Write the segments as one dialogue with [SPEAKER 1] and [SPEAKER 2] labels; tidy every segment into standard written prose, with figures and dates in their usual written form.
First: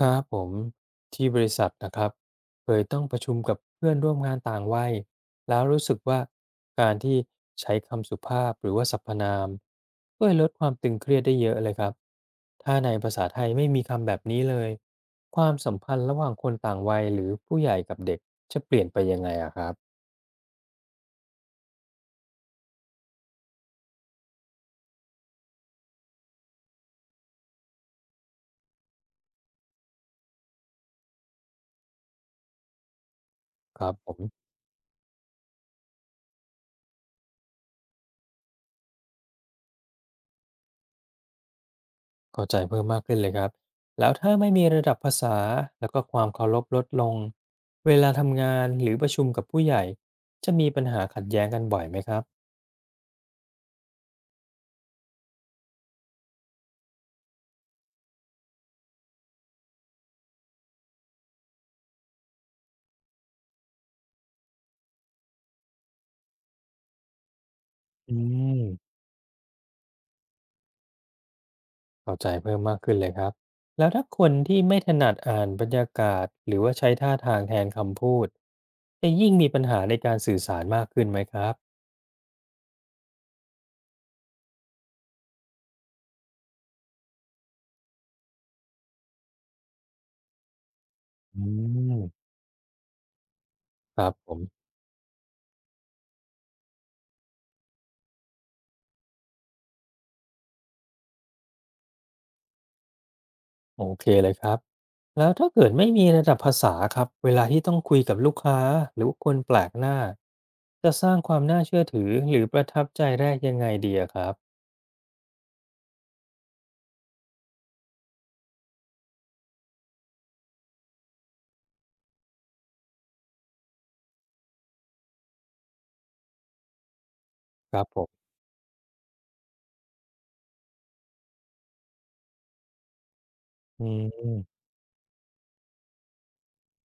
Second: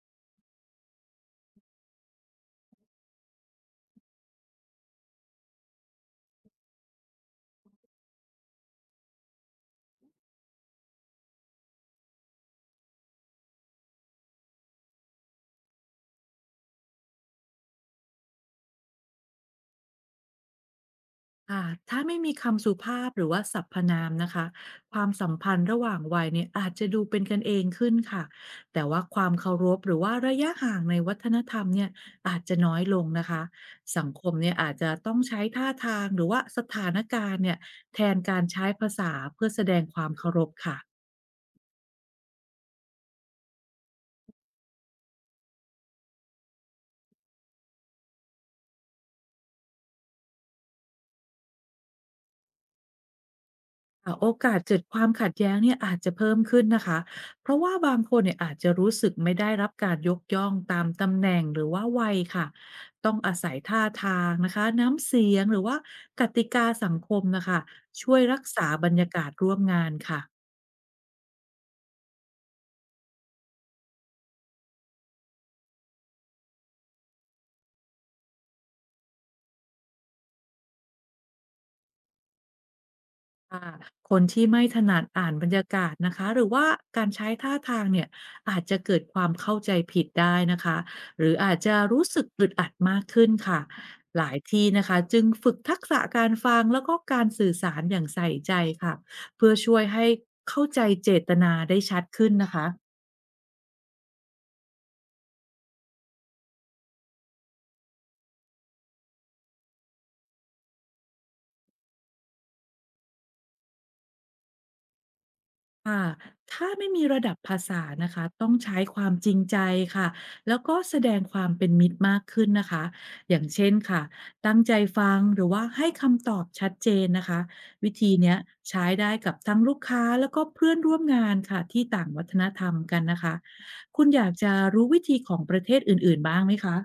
[SPEAKER 1] ครับผมที่บริษัทนะครับเคยต้องประชุมกับเพื่อนร่วมงานต่างวัยแล้วรู้สึกว่าการที่ใช้คำสุภาพหรือว่าสรรพนามช่วยลดความตึงเครียดได้เยอะเลยครับถ้าในภาษาไทยไม่มีคำแบบนี้เลยความสัมพันธ์ระหว่างคนต่างวัยหรือผู้ใหญ่กับเด็กจะเปลี่ยนไปยังไงอะครับ
[SPEAKER 2] ค่ะถ้าไม่มีคำสุภาพหรือว่าสรรพนามนะคะความสัมพันธ์ระหว่างวัยเนี่ยอาจจะดูเป็นกันเองขึ้นค่ะแต่ว่าความเคารพหรือว่าระยะห่างในวัฒนธรรมเนี่ยอาจจะน้อยลงนะคะ
[SPEAKER 1] ครับ
[SPEAKER 2] สัง
[SPEAKER 1] ผ
[SPEAKER 2] คม
[SPEAKER 1] ม
[SPEAKER 2] เนี่ยอาจจะต้องใช้ท่าทางหรือว่าสถานการณ์เนี่ยแทนการใช้ภาษาเพื่อแสดงความเคารพค่ะ
[SPEAKER 1] เข้าใจเพิ่มมากขึ้นเลยครับแล้วถ้าไม่มีระดับภาษาแล้วก็ความเคารพลดลงเวลาทำงานหรือประชุมกับผู้ใหญ่จะมีปัญหาขัดแย้งกันบ่อยไหมครับ
[SPEAKER 2] โอกาสเกิดความขัดแย้งเนี่ยอาจจะเพิ่มขึ้นนะคะ เพราะว่าบางคนเนี่ยอาจจะรู้สึกไม่ได้รับการยกย่องตามตำแหน่งหรือว่าวัยค่ะ ต้องอาศัยท่าทางนะคะน้ำเสียงหรือว่ากติกาสังคมนะคะช่
[SPEAKER 1] อื
[SPEAKER 2] วยรัก
[SPEAKER 1] ม
[SPEAKER 2] ษาบรรยากาศร่วมงานค่ะ
[SPEAKER 1] เข้าใจเพิ่มมากขึ้นเลยครับแล้วถ้าคนที่ไม่ถนัดอ่านบรรยากาศหรือว่าใช้ท่าทางแทนคำพูดจะยิ่งมีปัญหาในการสื่อสารมากขึ้นไหมครับ
[SPEAKER 2] ค่ะคนที่ไม่ถนัดอ่านบรรยากาศนะคะหรือว่าการใช้ท่าทางเนี่ยอาจจะเกิดความเข้าใจผิดได้นะคะหรือ
[SPEAKER 1] อื
[SPEAKER 2] อาจจะ
[SPEAKER 1] ม
[SPEAKER 2] รู้สึกอึดอัดมากขึ้นค่ะ
[SPEAKER 1] ครับ
[SPEAKER 2] ห
[SPEAKER 1] ผ
[SPEAKER 2] ลาย
[SPEAKER 1] ม
[SPEAKER 2] ที่นะคะจึงฝึกทักษะการฟังแล้วก็การสื่อสารอย่างใส่ใจค่ะเพื่อช่วยให้เข้าใจเจตนาได้ชัดขึ้นนะคะ
[SPEAKER 1] โอเคเลยครับแล้วถ้าเกิดไม่มีระดับภาษาครับเวลาที่ต้องคุยกับลูกค้าหรือว่าคนแปลกหน้าจะสร้างความน่าเชื่อถือหรือประทับใจแรกยังไงดีอะครับ
[SPEAKER 2] ค่ะถ้าไม่มีระดับภาษานะคะต้องใช้ความจริงใจค่ะแล้วก็แสดงความเป็นมิตรมากขึ้นนะคะอย่างเช่นค่ะตั้งใจฟังหรือว่าให้คำตอบชัดเจนนะคะ
[SPEAKER 1] ครับ
[SPEAKER 2] วิ
[SPEAKER 1] ผ
[SPEAKER 2] ธี
[SPEAKER 1] ม
[SPEAKER 2] เนี้ยใช้ได้กับทั้งลูกค้าแล้วก็เพื่อนร่วมงานค่ะที่ต่างวัฒนธรรมกันนะคะ
[SPEAKER 1] อื
[SPEAKER 2] คุณอยากจะ
[SPEAKER 1] ม
[SPEAKER 2] รู้วิธีของประเทศอื่นๆบ้างไหมคะ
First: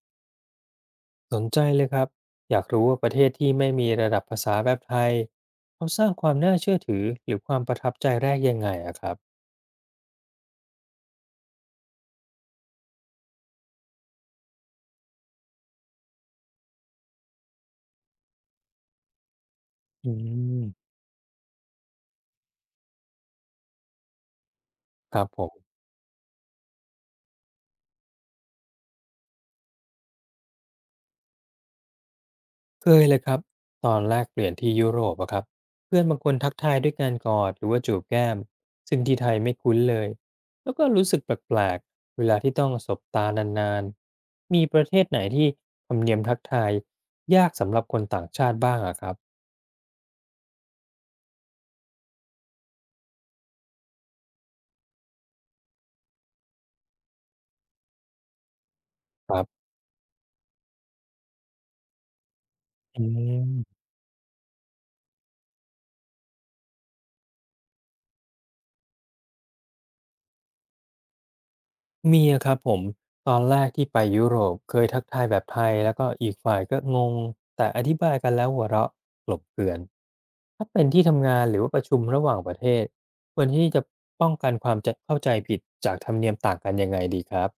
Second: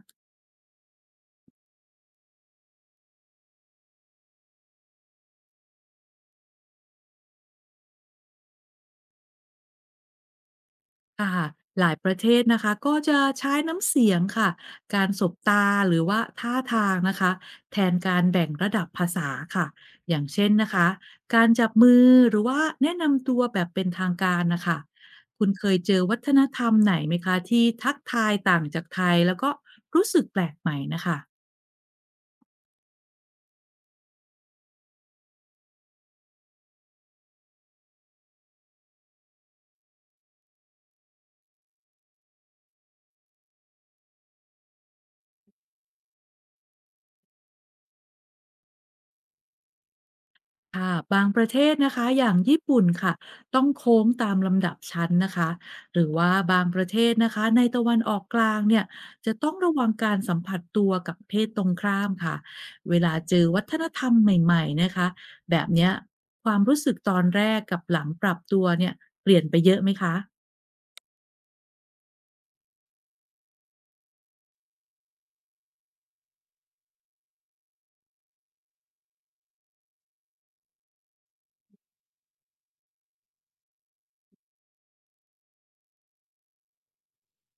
[SPEAKER 1] สนใจเลยครับอยากรู้ว่าประเทศที่ไม่มีระดับภาษาแบบไทยเขาสร้างความน่าเชื่อถือหรือความประทับใจแรกยังไงอะครับ
[SPEAKER 2] ค่ะหลายประเทศนะคะก็จะใช้น้ำเสียงค่ะการสบตาหรือว่าท่าทางนะคะแทนการแบ่งระดับภาษาค่ะ
[SPEAKER 1] อื
[SPEAKER 2] อย่างเช่นนะคะ
[SPEAKER 1] ม
[SPEAKER 2] การจับมือหรือว่าแนะนำตัวแบบเป็นทางการนะคะ
[SPEAKER 1] ครับผ
[SPEAKER 2] คุณ
[SPEAKER 1] ม
[SPEAKER 2] เคยเจอวัฒนธรรมไหนไหมคะที่ทักทายต่างจากไทยแล้วก็รู้สึกแปลกใหม่นะคะ
[SPEAKER 1] เคยเลยครับตอนแรกเปลี่ยนที่ยุโรปอะครับเพื่อนบางคนทักทายด้วยการกอดหรือว่าจูบแก้มซึ่งที่ไทยไม่คุ้นเลยแล้วก็รู้สึกแปลกๆเวลาที่ต้องสบตานานๆมีประเทศไหนที่ธรรมเนียมทักทายยากสำหรับคนต่างชาติบ้างอะครับ
[SPEAKER 2] ค่ะบางประเทศนะคะอย่างญี่ปุ่นค่ะต้องโค้งตามลำดับชั้นนะคะหรือว่าบางประเทศนะคะในตะวันออกกลางเนี่ย
[SPEAKER 1] ค
[SPEAKER 2] จะ
[SPEAKER 1] รั
[SPEAKER 2] ต้อง
[SPEAKER 1] บ
[SPEAKER 2] ระวังการสัมผัสตัวกับเพศตรงข้ามค่ะเว
[SPEAKER 1] อื
[SPEAKER 2] ลาเจอวัฒ
[SPEAKER 1] ม
[SPEAKER 2] นธรรมใหม่ๆนะคะแบบเนี้ยความรู้สึกตอนแรกกับหลังปรับตัวเนี่ยเปลี่ยนไปเยอะไหมคะ
[SPEAKER 1] มีอะครับผมตอนแรกที่ไปยุโรปเคยทักทายแบบไทยแล้วก็อีกฝ่ายก็งงแต่อธิบายกันแล้วหัวเราะกลบเกลื่อนถ้าเป็นที่ทำงานหรือว่าประชุมระหว่างประเทศควรที่จะป้องกันความจะเข้าใจผิดจากธรรมเนียมต่างกันยังไงดีครับ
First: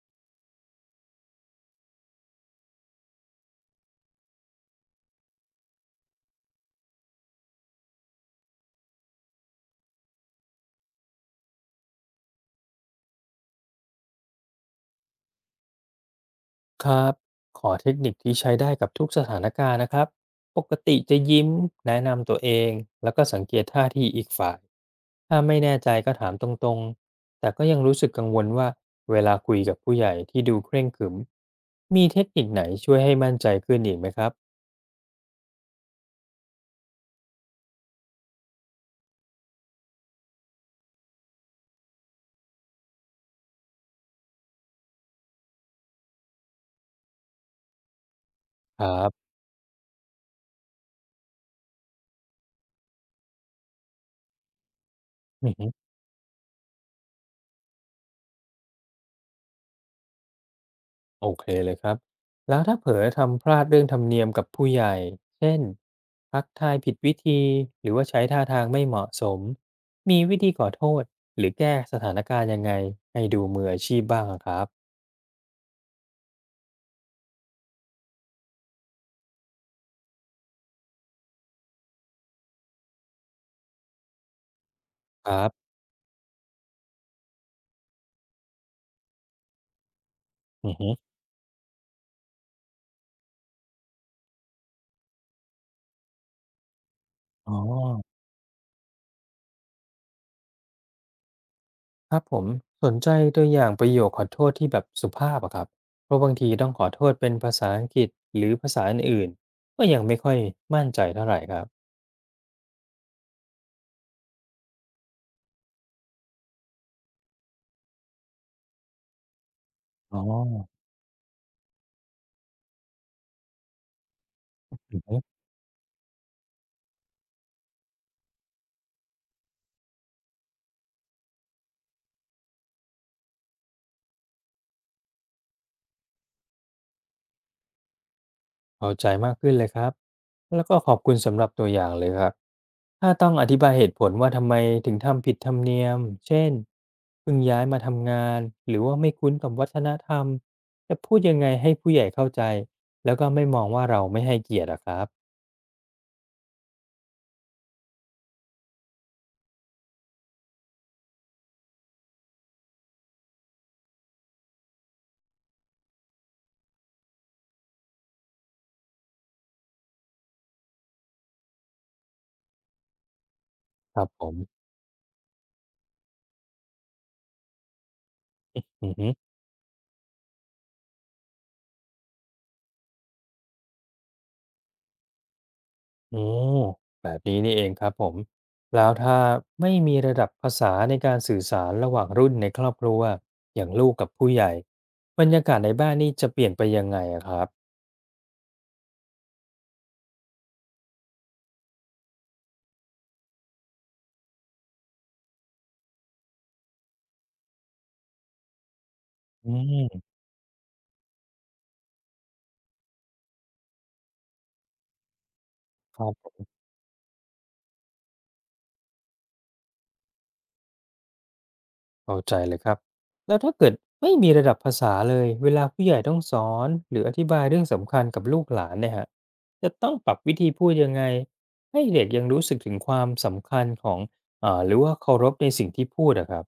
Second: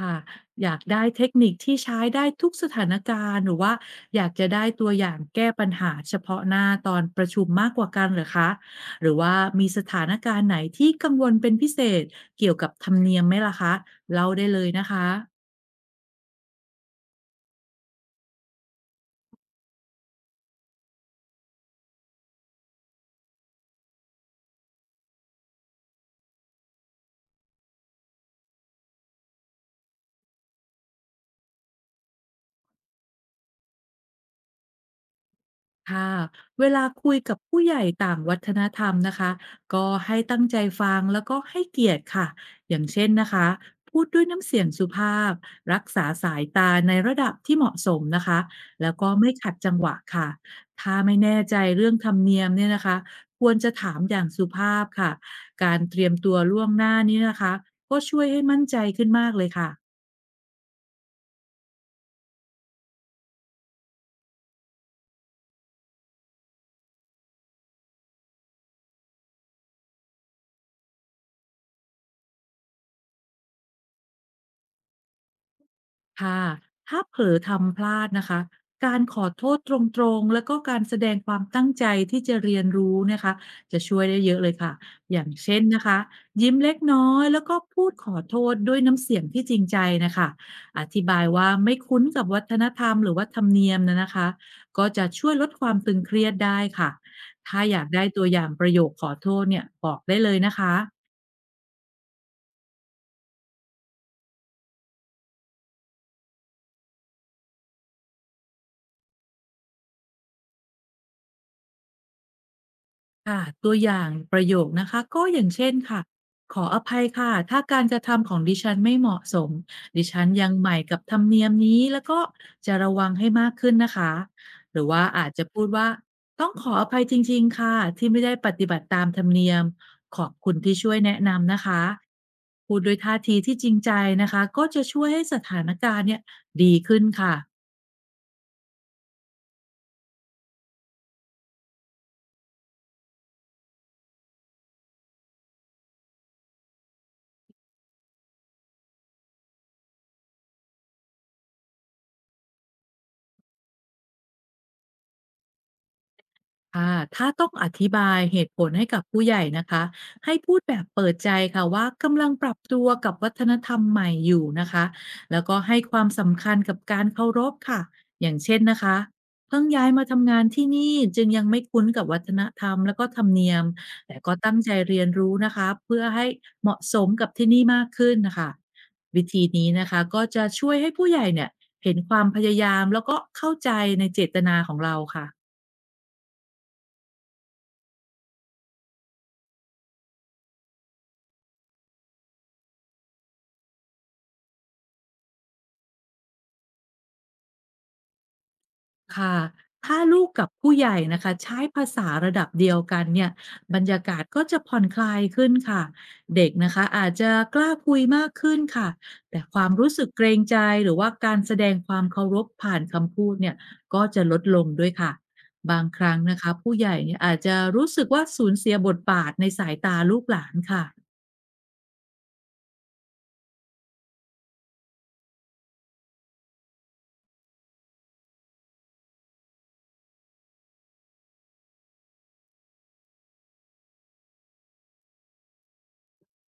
[SPEAKER 2] ค่ะอยากได้เทคนิคที่ใช้ได้ทุกสถานการณ์หรือว่าอยากจะได้ตัวอย่างแก้ปัญหาเฉพาะหน้าตอนประชุมมากกว่ากันเหรอคะหรือว่ามีสถานการณ์ไหนที่กังวลเป็นพิเศษเกี่ยวกับธรรมเนียมไหมล่ะคะเล่าได้เลยนะคะ
[SPEAKER 1] ครับขอเทคนิคที่ใช้ได้กับทุกสถานการณ์นะครับปกติจะยิ้มแนะนำตัวเองแล้วก็สังเกตท่าทีอีกฝ่ายถ้าไม่แน่ใจก็ถามตรงๆแต่ก็ยังรู้สึกกังวลว่าเวลาคุยกับผู้ใหญ่ที่ดูเคร่งขรึมมีเทคนิคไหนช่วยให้มั่นใจขึ้นอีกไหมครับ
[SPEAKER 2] ค่ะเวลาคุยกับผู้ใหญ่ต่างวัฒนธรรมนะคะก็ให้ตั้งใจฟังแล้วก็ให้เกียรติค่ะอย่างเช่นนะคะพูดด้วยน้ำเสียงสุภาพรักษาสายตาในระดับที่เหมาะสมนะคะ
[SPEAKER 1] คร
[SPEAKER 2] แล้วก็
[SPEAKER 1] ั
[SPEAKER 2] ไม่ขัดจังหวะค่ะถ้าไม่แน่ใจเรื่องธรรมเนียมเนี่ยนะคะควรจะถามอย่างสุภาพค่ะกา
[SPEAKER 1] บ
[SPEAKER 2] รเตรียมตัวล่วงหน้านี้นะคะก็ช่วยให้มั่นใจขึ้นมากเลยค่ะ
[SPEAKER 1] โอเคเลยครับ แล้วถ้าเผลอทำพลาดเรื่องธรรมเนียมกับผู้ใหญ่ เช่นทักทายผิดวิธี หรือว่าใช้ท่าทางไม่เหมาะสม มีวิธีขอโทษหรือแก้สถานการณ์ยังไงให้ดูมืออาชีพบ้างอะครับ
[SPEAKER 2] ค่ะถ้าเผลอทำพลาดนะคะการขอโทษตรงๆแล้วก็การแสดงความตั้งใจที่จะเรียนรู้นะคะจะช่วยได้เยอะเลยค่ะอย่าง
[SPEAKER 1] ครั
[SPEAKER 2] เช่น
[SPEAKER 1] บ
[SPEAKER 2] นะคะยิ้มเล็กน้อยแล้วก็พูดขอโทษด้วยน้ำเสียงที่จริงใจนะคะ
[SPEAKER 1] อือ
[SPEAKER 2] อ
[SPEAKER 1] ฮึ
[SPEAKER 2] ธิบายว่าไม่คุ้นกับวัฒนธรรมหรือว่าธรรมเนียมนะคะก็จะช่วยลดความตึงเครียดได้ค่ะ
[SPEAKER 1] อ๋อ
[SPEAKER 2] ถ้าอยากได้ตัวอย่างประโยคขอโทษเนี่ยบอกได้เลยนะคะ
[SPEAKER 1] ครับผมสนใจตัวอย่างประโยคขอโทษที่แบบสุภาพอะครับ เพราะบางทีต้องขอโทษเป็นภาษาอังกฤษหรือภาษาอื่นๆก็ยังไม่ค่อยมั่นใจเท่าไหรครับ
[SPEAKER 2] ค่ะตัวอย่างประโยคนะคะก็อย่างเช่นค่ะขออภัยค่ะถ้าการกระทำของดิฉันไม่เหมาะสมดิ
[SPEAKER 1] อ๋
[SPEAKER 2] ฉั
[SPEAKER 1] อ
[SPEAKER 2] นยังใหม่กับธรรมเนียมนี้แล้วก็จะระวังให้มากขึ้นนะคะหรือว่าอาจจะพูดว่าต้องขออภัยจริงๆค่ะที่ไม่ได้ปฏิบัติตามธรรมเนียมขอบคุณที่ช่วยแนะนำนะคะพูดด้วยท่าทีที่จริงใจนะคะก็จะช่วยให้สถานการณ์เนี่ยดีขึ้นค่ะ
[SPEAKER 1] เข้าใจมากขึ้นเลยครับแล้วก็ขอบคุณสำหรับตัวอย่างเลยครับถ้าต้องอธิบายเหตุผลว่าทำไมถึงทำผิดธรรมเนียมเช่นเพิ่งย้ายมาทำงาน หรือว่าไม่คุ้นกับวัฒนธรรมจะพูดยังไงให้ผู้ใหญ่เข้าใจ แล้วก็ไม่มองว่าเราไม่ให้เกียรติอะครับ
[SPEAKER 2] ค่ะถ้าต้องอธิบายเหตุผลให้กับผู้ใหญ่นะคะให้พูดแบบเปิดใจค่ะว่ากำลังปรับตัวกับวัฒนธรรมใหม่อยู่นะคะแล้วก็ให้ความสำคัญกับการเคารพค่ะอย่างเช่นนะคะเพิ่งย้ายมาทำงานที่นี่จึงยังไม่คุ้นกับวัฒนธรรมแล้วก็ธรรมเนียม
[SPEAKER 1] ครับ
[SPEAKER 2] แต่
[SPEAKER 1] ผ
[SPEAKER 2] ก็
[SPEAKER 1] ม
[SPEAKER 2] ตั้งใจเรียนรู้นะคะเพื่อให้เหมาะสมกับที่นี่มากขึ้นนะคะ
[SPEAKER 1] อือฮึ
[SPEAKER 2] วิธีนี้นะคะก็จะช่วยให้ผู้ใหญ่เนี่ยเห็นความพยายามแล้วก็เข้าใจในเจตนาของเราค่ะ
[SPEAKER 1] โอ้แบบนี้นี่เองครับผมแล้วถ้าไม่มีระดับภาษาในการสื่อสารระหว่างรุ่นในครอบครัวอย่างลูกกับผู้ใหญ่บรรยากาศในบ้านนี่จะเปลี่ยนไปยังไงอะครับ
[SPEAKER 2] ค่ะถ้าลูกกับผู้ใหญ่นะคะใช้ภาษาระดับเดียวกันเนี่ยบรรยากาศก็จะผ่อนคลายขึ้นค่ะเด็กนะคะอาจจะกล้าคุยมากขึ้นค่ะแต่
[SPEAKER 1] อื
[SPEAKER 2] ความรู้สึก
[SPEAKER 1] ม
[SPEAKER 2] เกรงใจหรือว่าการแสดงความเคารพผ่านคำพูดเนี่ยก็จะลดลงด้วยค่ะบาง
[SPEAKER 1] ค
[SPEAKER 2] ค
[SPEAKER 1] รับ
[SPEAKER 2] รั้ง
[SPEAKER 1] ผ
[SPEAKER 2] นะคะ
[SPEAKER 1] ม
[SPEAKER 2] ผู้ใหญ่เนี่ยอาจจะรู้สึกว่าสูญเสียบทบาทในสายตาลูกหลานค่ะ
[SPEAKER 1] เข้าใจเลยครับแล้วถ้าเกิดไม่มีระดับภาษาเลยเวลาผู้ใหญ่ต้องสอนหรืออธิบายเรื่องสำคัญกับลูกหลานเนี่ยฮะจะต้องปรับวิธีพูดยังไงให้เด็กยังรู้สึกถึงความสำคัญของหรือว่าเคารพในสิ่งที่พูดอะครับ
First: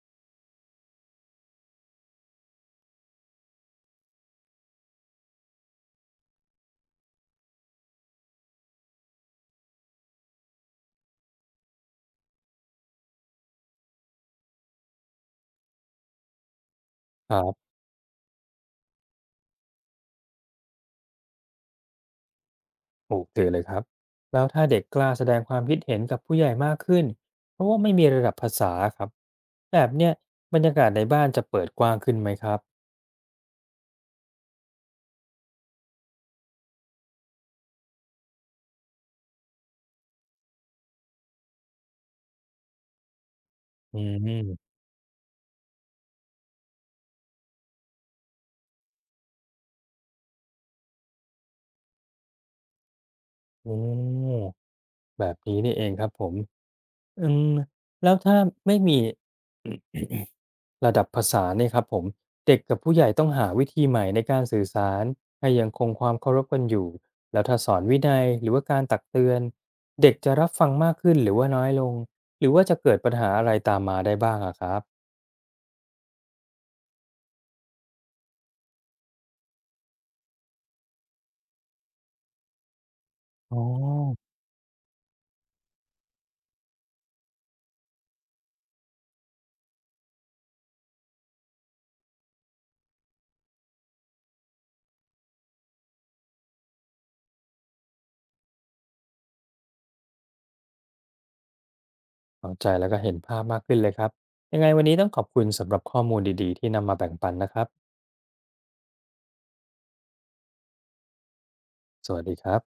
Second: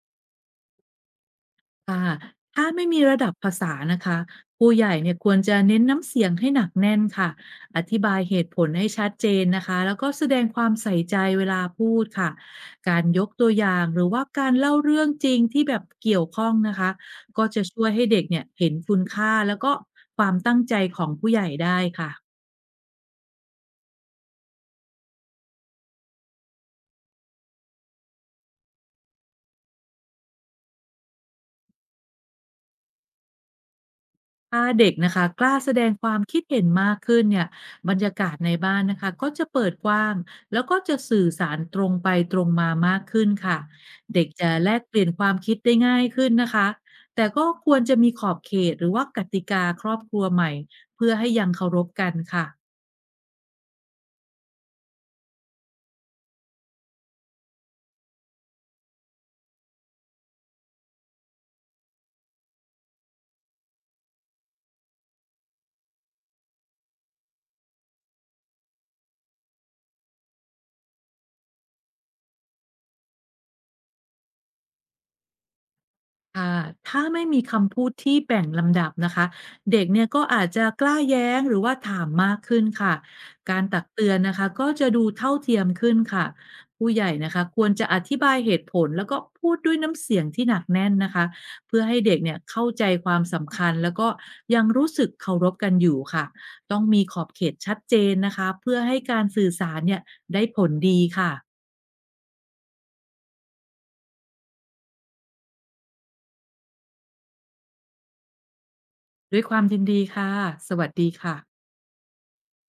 [SPEAKER 2] ค่ะถ้าไม่มีระดับภาษานะคะผู้ใหญ่เนี่ยควรจะเน้นน้ำเสียงให้หนักแน่นค่ะอธิบายเหตุผลให้ชัดเจนนะคะแล้วก็แสดงความใส่ใจเวลาพูดค่ะการยกตัวอย่างหรือว่าการเล่าเรื่องจริงที่แบบเกี่ยวข้องนะคะ
[SPEAKER 1] ครั
[SPEAKER 2] ก็จะ
[SPEAKER 1] บ
[SPEAKER 2] ช่วยให้เด็กเนี่ยเห็นคุณค่าแล้วก็ความตั้งใจของผู้ใหญ่ได้ค่ะ
[SPEAKER 1] โอเคเลยครับแล้วถ้าเด็กกล้าแสดงความคิดเห็นกับผู้ใหญ่มากขึ้นเพราะว่าไม่มีระดับภาษาครับแบบเนี้ยบรรยากาศในบ้านจะเปิดกว้างขึ้นไหมครับ
[SPEAKER 2] ถ้าเด็กนะคะกล้าแสดงความคิดเห็นมากขึ้นเนี่ยบรรยากาศในบ้านนะคะก็จะเปิดกว้างแล้วก็จะสื่อสารตรงไปตรงมามากขึ้นค่ะ
[SPEAKER 1] อื
[SPEAKER 2] เด็กจะแล
[SPEAKER 1] ม
[SPEAKER 2] กเปลี่ยนความคิดได้ง่ายขึ้นนะคะแต่ก็ควรจะมีขอบเขตหรือว่ากติกาครอบครัวใหม่เพื่อให้ยังเคารพกันค่ะ
[SPEAKER 1] โอ้แบบนี้นี่เองครับผม อืมแล้วถ้าไม่มีระดับภาษาเนี่ยครับผมเด็กกับผู้ใหญ่ต้องหาวิธีใหม่ในการสื่อสารให้ยังคงความเคารพกันอยู่แล้วถ้าสอนวินัยหรือว่าการตักเตือนเด็กจะรับฟังมากขึ้นหรือว่าน้อยลงหรือว่าจะเกิดปัญหาอะไรตามมาได้บ้างอะครับ
[SPEAKER 2] ค่ะถ้าไม่มีคำพูดที่แบ่งลำดับนะคะเด็กเนี่ยก็อาจจะกล้าแย้งหรือว่าถามมากขึ้นค่ะ
[SPEAKER 1] อ๋
[SPEAKER 2] กา
[SPEAKER 1] อ
[SPEAKER 2] รตักเตือนนะคะก็จะดูเท่าเทียมขึ้นค่ะผู้ใหญ่นะคะควรจะอธิบายเหตุผลแล้วก็พูดด้วยน้ำเสียงที่หนักแน่นนะคะเพื่อให้เด็กเนี่ยเข้าใจความสำคัญแล้วก็ยังรู้สึกเคารพกันอยู่ค่ะต้องมีขอบเขตชัดเจนนะคะเพื่อให้การสื่อสารเนี่ยได้ผลดีค่ะ
[SPEAKER 1] เข้าใจแล้วก็เห็นภาพมากขึ้นเลยครับยังไงวันนี้ต้องขอบคุณสำหรับข้อมูลดีๆที่นำมาแบ่งปันนะครับ
[SPEAKER 2] ด้วยความยินดีค่ะสวัสดีค่ะ
[SPEAKER 1] สวัสดีครับ